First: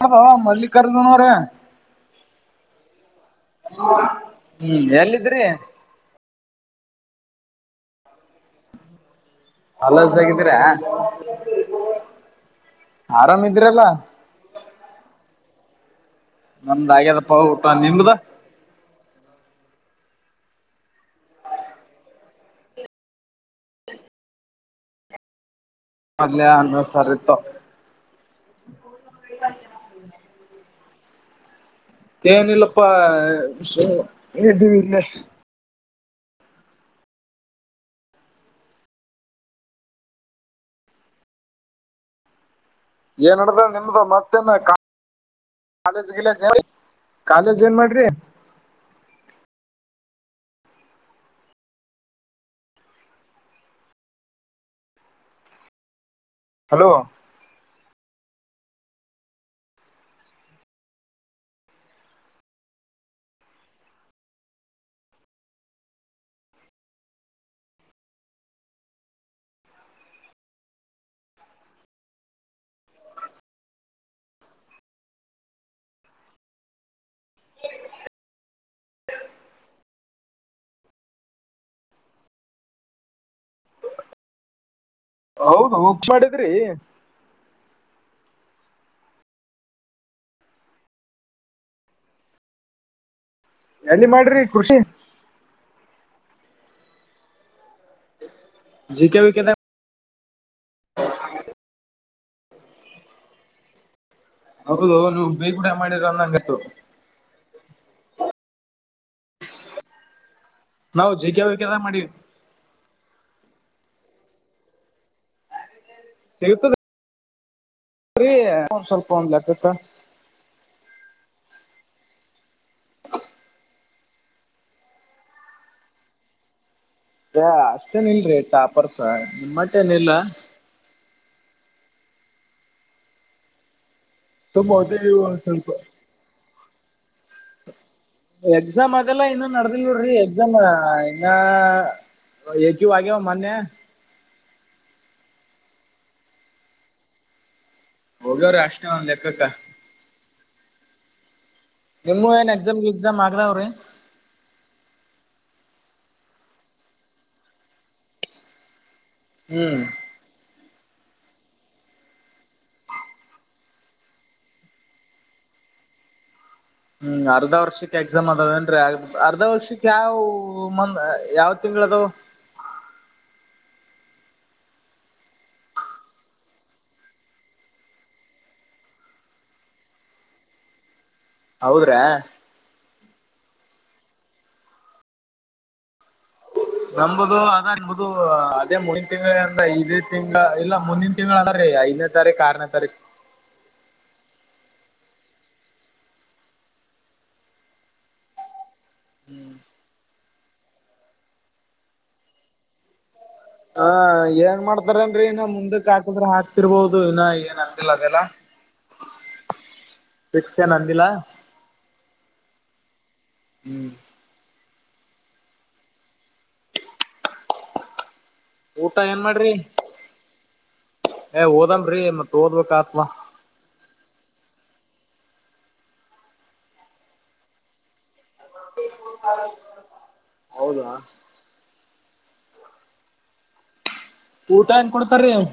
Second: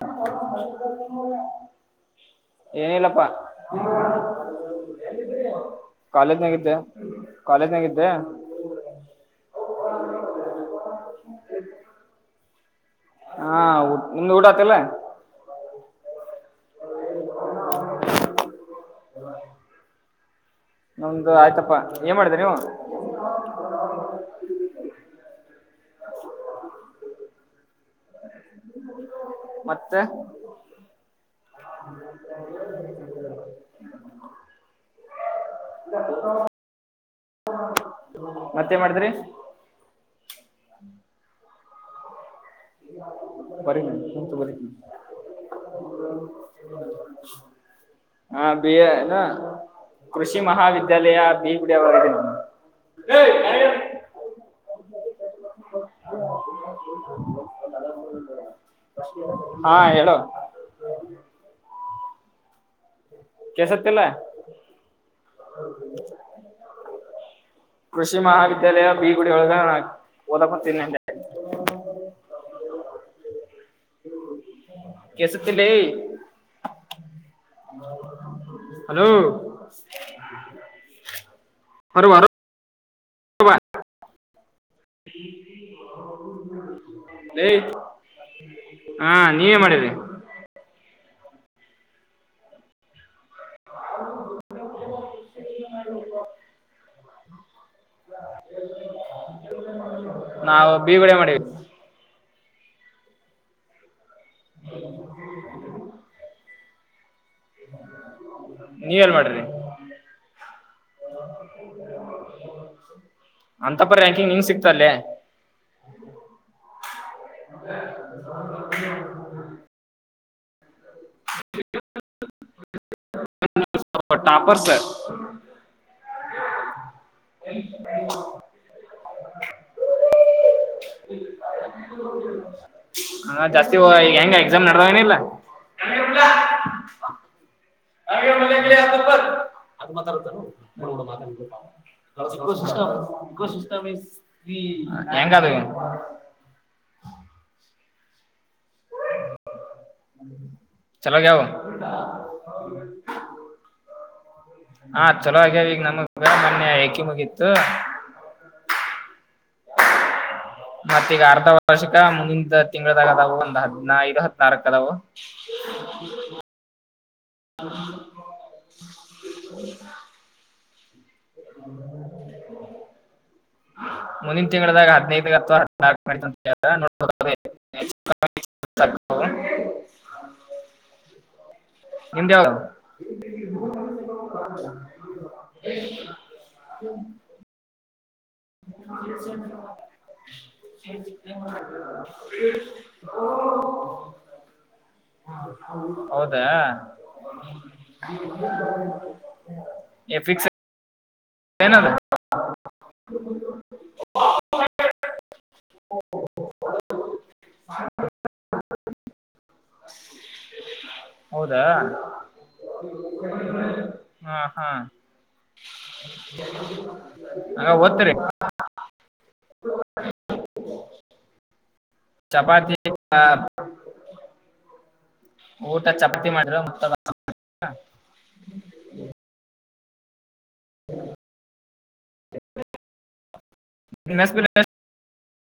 ಹ ಬ ಮಲ್ಲಿಿಕಾರ್ಜುನ ಅವರೇ ಏನಲಾ ಇಲ್ಲಪ್ಪಾ ಹ್ಮ್ ಎಲ್ಲಿದ್ರಿ ಕಾಲೇಜ್ನಾಗಿದ್ದೆ ಕಾಲೇಜ್ನಾಗಿದ್ದೆ ಕಾಲೇಜ್ ನಾಗ ಇದ್ರ ಹಾ ಊ ನಿಮ್ದ ಊಟ ಆಯಿತು ಇಲ್ಲ ನಮ್ದ ಹಾಗೆದ ಊಟ ನಿಮ್ದ ನಮ್ದು ಆಯ್ತಪ್ಪಾ ಏನ್ ಮಾಡಿದ ನೀವು ಮೊದಲೇ ಅನ್ನಾ ಸಾಂಬಾರ್ ಇತ್ತು ಮತ್ತೆ ಏನಿಲ್ಲಪ್ಪಾ ಇಲ್ಲ ಹ ಮತ್ತೆ ಮಾಡಿದ್ರಿ ಏನ್ಡ್ದ ಬರಿ ನಿಮ್ದ ಕುಂತು ಮತ್ತೇ ಬರಿ ಕಾಲೇಜ್ ಏನ್ ಮಾಡ್ರಿ ಹಾ ಬಿಯ ನ ಕೃಷಿ ಮಹಾವಿದ್ಯಾಲಯ ಬಿ ಗುಡಿಯವಾಗಿದೆ ನು ಹಲೋ ಹ ಹಾ ಹೇಳೋ ಕ ಸತ್ಯಲ್ಲ ಕೃಷಿ ಮಹಾವಿದ್ಯಾಲಯ ಬಿ ಗುಡ ಒಳಗ ನಾ ಓದಾ ಕೊತೀನಿ ಅ [unintelligible] [inaudible] ಕೆಸತಿಲ್ಲ ಹಲೋ ಹೊ ಬಾರ ಹೌದು ಹೋಗ್ ಮಾಡಿದ್ರಿ ಲ ಹಾ ನೀವೇ ಮಾಡಿದ್ರಿ ಎಲ್ಲಿ ಮಾಡ್ರಿ ಖುಷಿ ಹ ಜಿ ಕೆವಿ ಕೆ ನಾವು ಬೀಗಳ ಮಾಡಿವ ಹೌದು ನೀ ಬೇಗೂಡ ಮಾಡಿರ ಅಂದಂಗತ್ತು [inaudible] ನೀವ ಎಲ್ ಮಾಡ್ರಿ ನಾವು ಜಿ ಕೆ ವಿ ಕೆದಾಗ ಮಾಡಿವಿ [inaudible] ಅಂತಪ್ಪ ರ್ಯಾಂಕಿಂಗ್ ನಿಂಗ ಸಿಕ್ತಲ್ಲೆ ಸಿಗತದೆ ಬ್ರೀ [unintelligible] ಸ್ವಲ್ಪ ಒಂದ್ಲತತ್ತ [inaudible] [unintelligible] ಟಾಪರ್ ಸರ್ [inaudible] ಅಷ್ಟೇನ್ ಇಲ್ರೀ ಟಾಪರ್ಸ ನಿಮ್ಮಮಟ್ಟೇಏನ ಇಿಲ್ಲ [inaudible] ಹ ಜಾಸ್ತಿ ಈ ಹೆಂಗ ಎಕ್ಸಾಮ್ ತುಂಬ ನಡೆದವನ ಇಲ್ಲ ಓದಿದೀವಿ [inaudible] ಎಕ್ಸಾಮ್ ಅದೆಲ್ಲಾ ಇನ್ನೊ ನಡೆದಿಲ್ವ್ರಿ ಎಕ್ಸಾಮ್ ಹಂಗ ಕೊಸಷ್ಟತ [unintelligible] ಕಷುಿಸ್ತ ಮ ಈ ಎಂಗಾದ [inaudible] ಹೋಗವ್ರೆ ಅಷ್ಟೇ ಒಂದ್ ಲೆಕ್ಕಕ್ಕ ಚಲೋಆಗ್ಯಾವು ನಿಮ್ಮ ಏನ್ ಎಕ್ಸಾಮ್ ಗಿಕ್ಸಾಮ್ ಆಗ್ರ ಅವ್ರಿ ಹಾ ಚಲೋ ಆಗ್ಯಾವ ಈಗ ನಮಗ ಮೊನ್ನೆ ಎಏಕಿ ಮುಗಿತ್ತು ಹ್ಮ್ ಮತ್ತ ಈಗ ಅರ್ಧ ವಾರ್ಷಿಕ ಮುಂದಿನ ತಿಂಗಳದಾಗ ಅದಾವ ಒಂದ್ ಹದ್ನ ದು ಹದ ನಾರಕ್ ಅದಾವ [inaudible] [inaudible] ಹ್ಮ್ ಅರ್ಧ ವರ್ಷಕ್ಕೆ ಎಕ್ಸಾಮ್ ಅದದೇನ್ ಅರ್ಧ ವರ್ಷಕ್ಕೆ ಯಾವ ಮಂದ ಯಾವ್ ತಿಂಗಳದವ್ ಮುಂದಿನ ತಿಂಗಳದಾಗ ಹದಿನೈದ ಅಥವಾ ಹದಲ್ಕು [unintelligible] [unintelligible] [inaudible] ಹೌದ್ರಾ ನಿಮ್ದ [inaudible] ನಂಬುದು ಅದ ನಿಮ್ದು ಅದೇ ಮುಂದಿನ ತಿಂಗಳುಗಳಂದ್ರ ಐದು ತಿಂಗಳು ಇಲ್ಲ ಮುಂದಿನ ತಿಂಗಳ ಅಣ್ರೀ ಐದನೇ ತಾರೀಕ್ು ಆರನೇ ತಾರೀಕು [inaudible] [inaudible] ಹೌದಾ [inaudible] ಎಫಿಕ್ಸ್ ಏನದ [unintelligible] ಹ ಏನ್ ಮಾಡ್ತಾರನ್ರಿ ನ ಮುಂದಕ್ಕೆ ಹಾಕಿದ್ರ ಹಾಕ್ತಿರ್ಬೋದು ಇನ್ನ ಏನ್ ಅಂದಿಲ್ಲ ಅದೆಲ್ಲ [unintelligible] ರಿಕ್ಷಾ ಹೌದಾ [inaudible] ಹ್ಮ್ ಹಾ ಹಾ [inaudible] ಅಂಗಾರೆ ಓದ್ತಿರಿ ಊಟ ಏನ್ ಮಾಡ್ರಿ [inaudible] ಏ ಹಓದಂಬ ್ರೇ ಮತ್ತತ್ ಓದ್ಬೇಕ ಚಪಾತಿ ಆತ್ವಾ [inaudible] ಆ, ಊಟ ಚಪಾತಿ ಮಾಡ್ರ [unintelligible] ಮ ಹೌದಾ ಹ [unintelligible] ಊಟಎನ್ಕೊಡ್ತಾರ್ರಿ [inaudible]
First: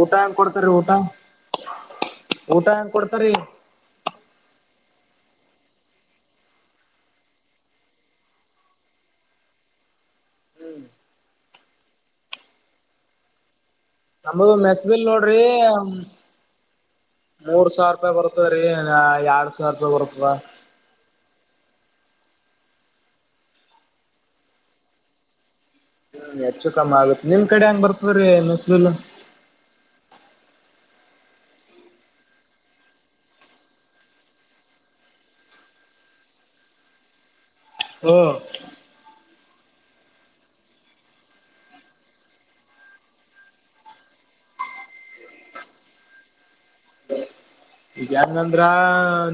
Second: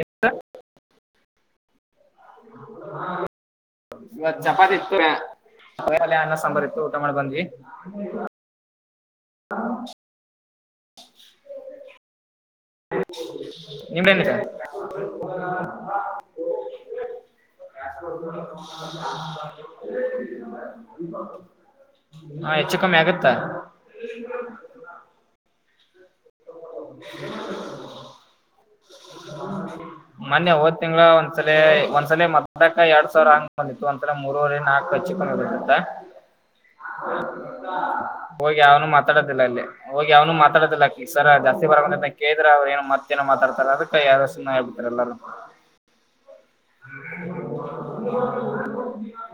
ಊಟ ಎಷ್ಟ? ಹೆಂಗ್ ಕೊಡ್ತರಿ ಊಟ [inaudible] ಊಟ ಹೆಂಗ್ ಕೊಡ್ತಾರೀ ಇವತ್ ಇತ್ತು ಅಲ್ಲ ಅನ್ನ ಸಾಂಬಾರ ಇತ್ತು ಊಟ ಮಾಡಿ ಬಂದ್ವಿ ಹಾ ಹ [unintelligible] ನಮ್ದ ಮೆಸಬಿಲ್ ನೋಡ್ರಿ ಮೂರ್ ಸಾವಿರ ರೂಪಾಯಿ ಬರ್ತದ ರೀ ಎರಡ್ ಸಾವಿರ ರೂಪಾಯಿ ಬರ್ತದ ಹಾ ಹೆಚ್ಚು ಕಮ್ಮಿ ಆಗತ್ತಾ [unintelligible] ಹ್ಮ್ ಹೆಚ್ಚು ಕಮ್ಮಿ ಆಗುತ್ತೆ ನಿಮ್ ಕಡೆ ಹೆಂಗ್ ಬರ್ತವ್ರೀ ಮಸ್ಲುಲ್ಲ ಮೊನ್ನೆ ಹೋದ್ ತಿಂಗಳ ಒಂದಸಲ ಒಂದ್ಸಲ ಮದ್ಕ ಎರಡ್ ಸಾವಿರ ಹಂಗ್ ಬಂದಿತ್ತು ಒಂದಸಲ ಮೂರೂವರೆ ನಾಲ್ಕು ಹಚ್ಚಿಕೊಂಡ ಇರ್ತ್ತತ್ತ ಹ ಹೋಗಿ ಅವನು ಮಾತಾಡೋದಿಲ್ಲ ಅಲ್ಲಿ ಹೋಗಿ ಅವನು ಮಾತಾಡೋದಿಲ್ಲ ಈ ಸರ ಜಾಸ್ತಿ ಬರಂತ ಕೇಳಿದ್ರೆ ಅವ್ರ ಏನು ಮತ್ತೇಏೋ ಮಾತಾಡ್ತಾರೆ ಅದಕ್ಕೆ ಯಾರು ಸು ಹೇಳ್ಬಡ್ತಾರೆ ಎಲ್ಲಾರೂ ಹ ಈಗ್ಯಾಂಗಂದ್ರ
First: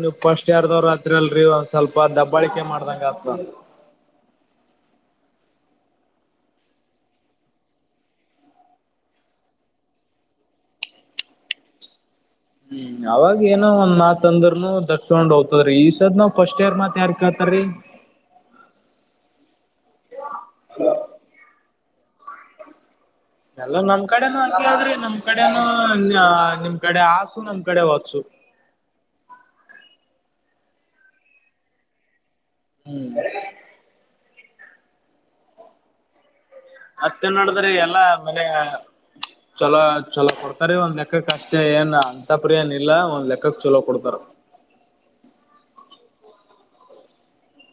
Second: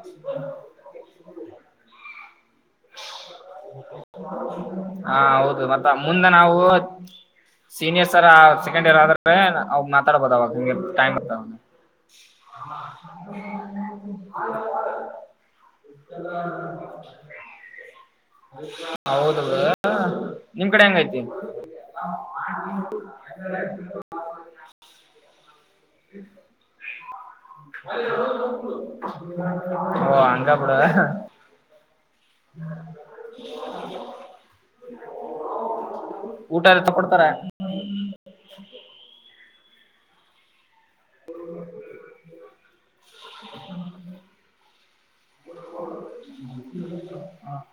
ನೀವುಫಸ್ ಯಾರದವ್ರ ಅತ್ರಲ್ರಿ ಒಂದ್ ಸ್ವಲ್ಪ ದಬ್ಬ ಬಾಳಕೆ ಮಾಡ್ದಂಗ ಹತ್ರ ಹಾ ಹೌದು ಮತ್ತ ಮುಂದೆ ನಾವು ಸೀನಿಯರ್ ಸರ್ ಸೆಕೆಂಡ್ ಇಯರ್ ಆದ್ರೆ ಅವಾಗ ಮಾತಾಡ್ಬಹದು ಅವಾಗ ನಿ ಟೈಮ್ ಇ ಹ್ಮ್ ಅವಾಗ ಏನೋ ಒಂದ್ತ್ ಅಂದ್ರರುನು ದರ್ಸ್ಕೊಂಡ್ ಹೋಗ್ತದ್ರೀ ಈ ಸದ್ ನಾವ್ ಫಸ್ಟ್ ಇಯರ್ ಮತ್ ಯಾರ್ಕ ಹೌದ ನಿಮ ಕಡೆ ಹೆಂಗೈತಿ ಎಲ್ಲ ನಮ್ ಕಡೆನ ಹಗ್ ಆದ್ರಿ ನಮ್ ಕಡೆ ನಿಮ್ ಆಸು ನಮ್ ಕಡೆ ವಾತ್ಸು ಹ ಅ ಹ್ಮ್ ಕಡ [inaudible] ಅತ್ತೇನ್ ನಡದ್ರೀ ಎಲ್ಲಾ ಮನೆ ಚಲೋ ಚಲೋ ಕೊಡ್ತಾರಿ ಒಂದ್ ಲೆಕ್ಕಕ್ ಅಷ್ಟೇ ಏನ್ ಅಂತಪ್ರಿಯನ ಇಿಲ್ಲ ಒಂದ್ ಲೆಕ್ಕಕ್ ಚಲೋ ಕೊಡ್ತಾರ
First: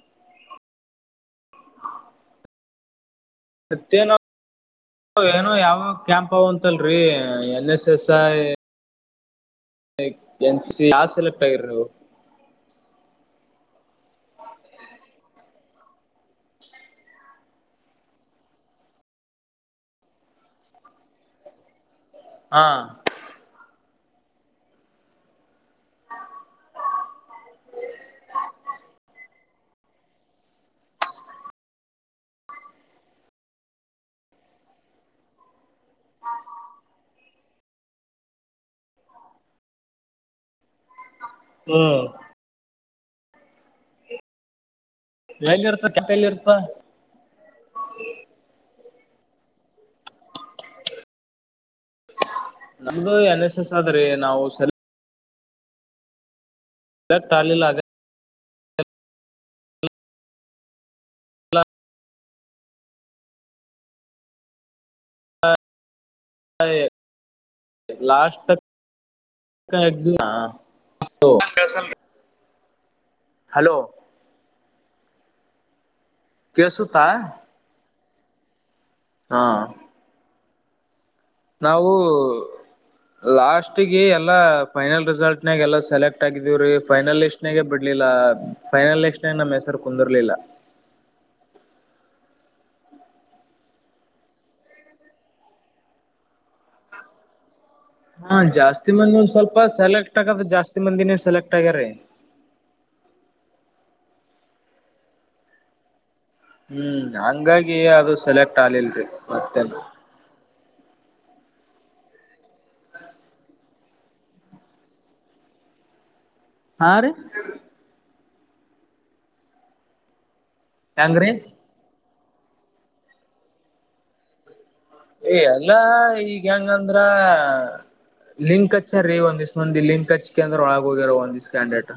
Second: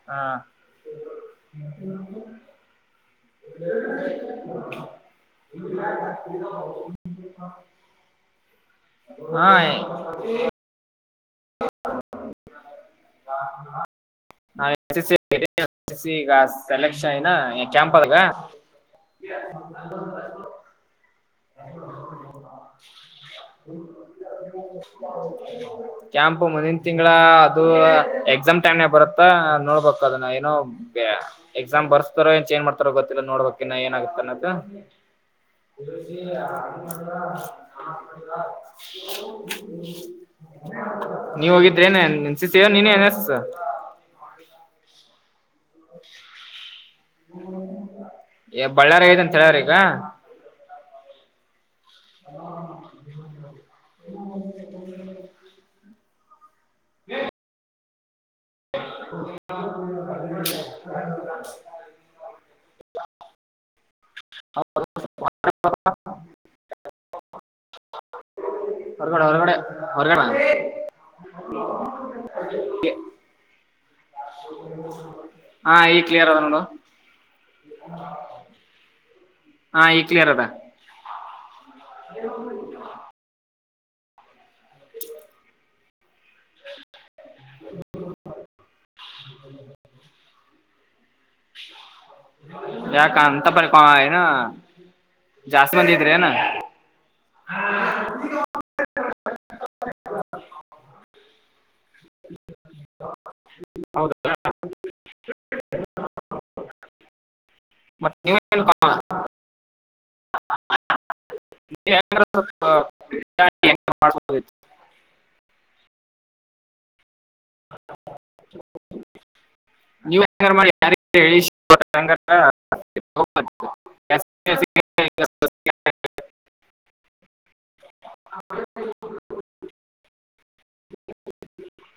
ಹಾ ಮತ್ತೇನೋ ಏನೋ ಯಾವ ಕ್ಯಾಂಪ್ಂತಲ್ರರಿ ಎನ್ ಎಸ್ ಎಸ್ ಐ ಹಾ ಎನ್ ಸಿ ಯಸಲ ಪ ಹ ನಾನು ಎಸ್ಸ್ ಎ ಸೆಲೆಕ್ಷನ್ ಐನ ಕ್ಯಾಂಪಗ ಯ ನ ್ಮ ಹ ಕ್ಯಾಂಪ್ ಮುಂದಿನ ತಿಂಗಳ ಅದು ಎಕ್ಸಾಮ್ ಟೈಮ್ ನ ಬರುತ್ತಾ ನ ನೋಡ್ಬ ಅದನ್ನ ಏನ ಎಕ್ಸಾಮ್ ಬರ್ಸ್ತಾರೋಏ ಚೇಂಜ್ ಮಾಡ್ತಾರೋ ಗೊತ್ತಿಲ್ಲ ನೋಡ್ಬೇಕನ್ನ ಏನಾಗತ್ತ ಅದದು ಉದ [inaudible] ನೀವ ಹೋಗಿದ್ರೆ ಹ್ಮ್ ನ ನೆನ್ಸತಿ ನೀನೇ ನ ಎಲ್ಲಿ ಇರ್ತ ಕೆಪ ಎಲ್ಲಿ ಇರ್ತ ಬಳ್ಳಾರಿ ಐದಂತ ಹೇಳ್ರ ಈಗ ಹ ನಮ್ದು ಎನ್ ಎಸ್ ಎಸ್ ಆದ್ರಿ ನಾವು ಸೆಲೆಕ್ಟ್ ಟಳಿಲ್ಲ [inaudible] ಹೌ ಲಾಸ್ಟ್ ತ ಹೊರಗಡೆ ಹೊರಗಡೆ ಹೊರಗಡೆ ಹಲೋ ಹಾ ಈ ಕೆಸುುತ್ತಾ ಹಾ ಈ ಕ್ಲಿಯರ್ ಅದ ನಾವು ಲಾಸ್ಟ್ಗೆ ಎಲ್ಲಾ ಫೈನಲ್ ರಿಸಲ್ಟ್ ನಾಗ ಎಲ್ಲ ಸೆಲೆಕ್ಟ್ ಆಗಿದೀವ್ರೀ ಫೈನಲ್ ಎಸ್ಟ್ಾಗೇ ಬಿಡ್ಲಿಲ್ಲ ಫೈನಲ್ ಲ ಎಕ್ಾಗ ನ್ ಹೆಸರು ಕುಂದಿರ್ಲಿಲ್ಲ ಯಕಾಣಂತ ಬ ಕ ಆನ ಜಾಸ್ತಿ ಮಂದಿ ಇದ್ರಿಏನಾ ಹಾ ಜಾಸ್ತಿ ಮಂದ ಸ್ವಲ್ಪ ಸೆಲೆಕ್ಟ್ ಆಗ ಜಾಸ್ತಿ ಮಂದಿನೇ ಸೆಲೆಕ್ಟ್ ಆಗ್ಯಾರ ಹೌದ ಹ್ಮ್ ಹಂಗಾಗಿ ಅದು ಸೆಲೆಕ್ಟ್ ಆಗ್ಲಿಲ್ರಿ ಮತ್ತೆ ನೀ್ರೆ ಸ್ವಲ್ಪ ಮಾಡ್ಬೋ ಹಾ ರೀ ನೀವ ಹೆಂಗ ಮಾಡಿ ಯ ಹೆಂಗ್ರೀ ಹೇಳ ಹಾ ಏ ಎಲ್ಲ ಈಗ ಹೆಂಗಂದ್ರ ಲಿಂಕ್ಚ್ಚಾರಿರಿ ಒಂದ್ ಇಷ್ಟಂದ ದಲ್ಲಿ ಕಚ್ ಅಂದ್ರ ಒಳಾಗರ ಸ್ಕ್ಯಾಡಟ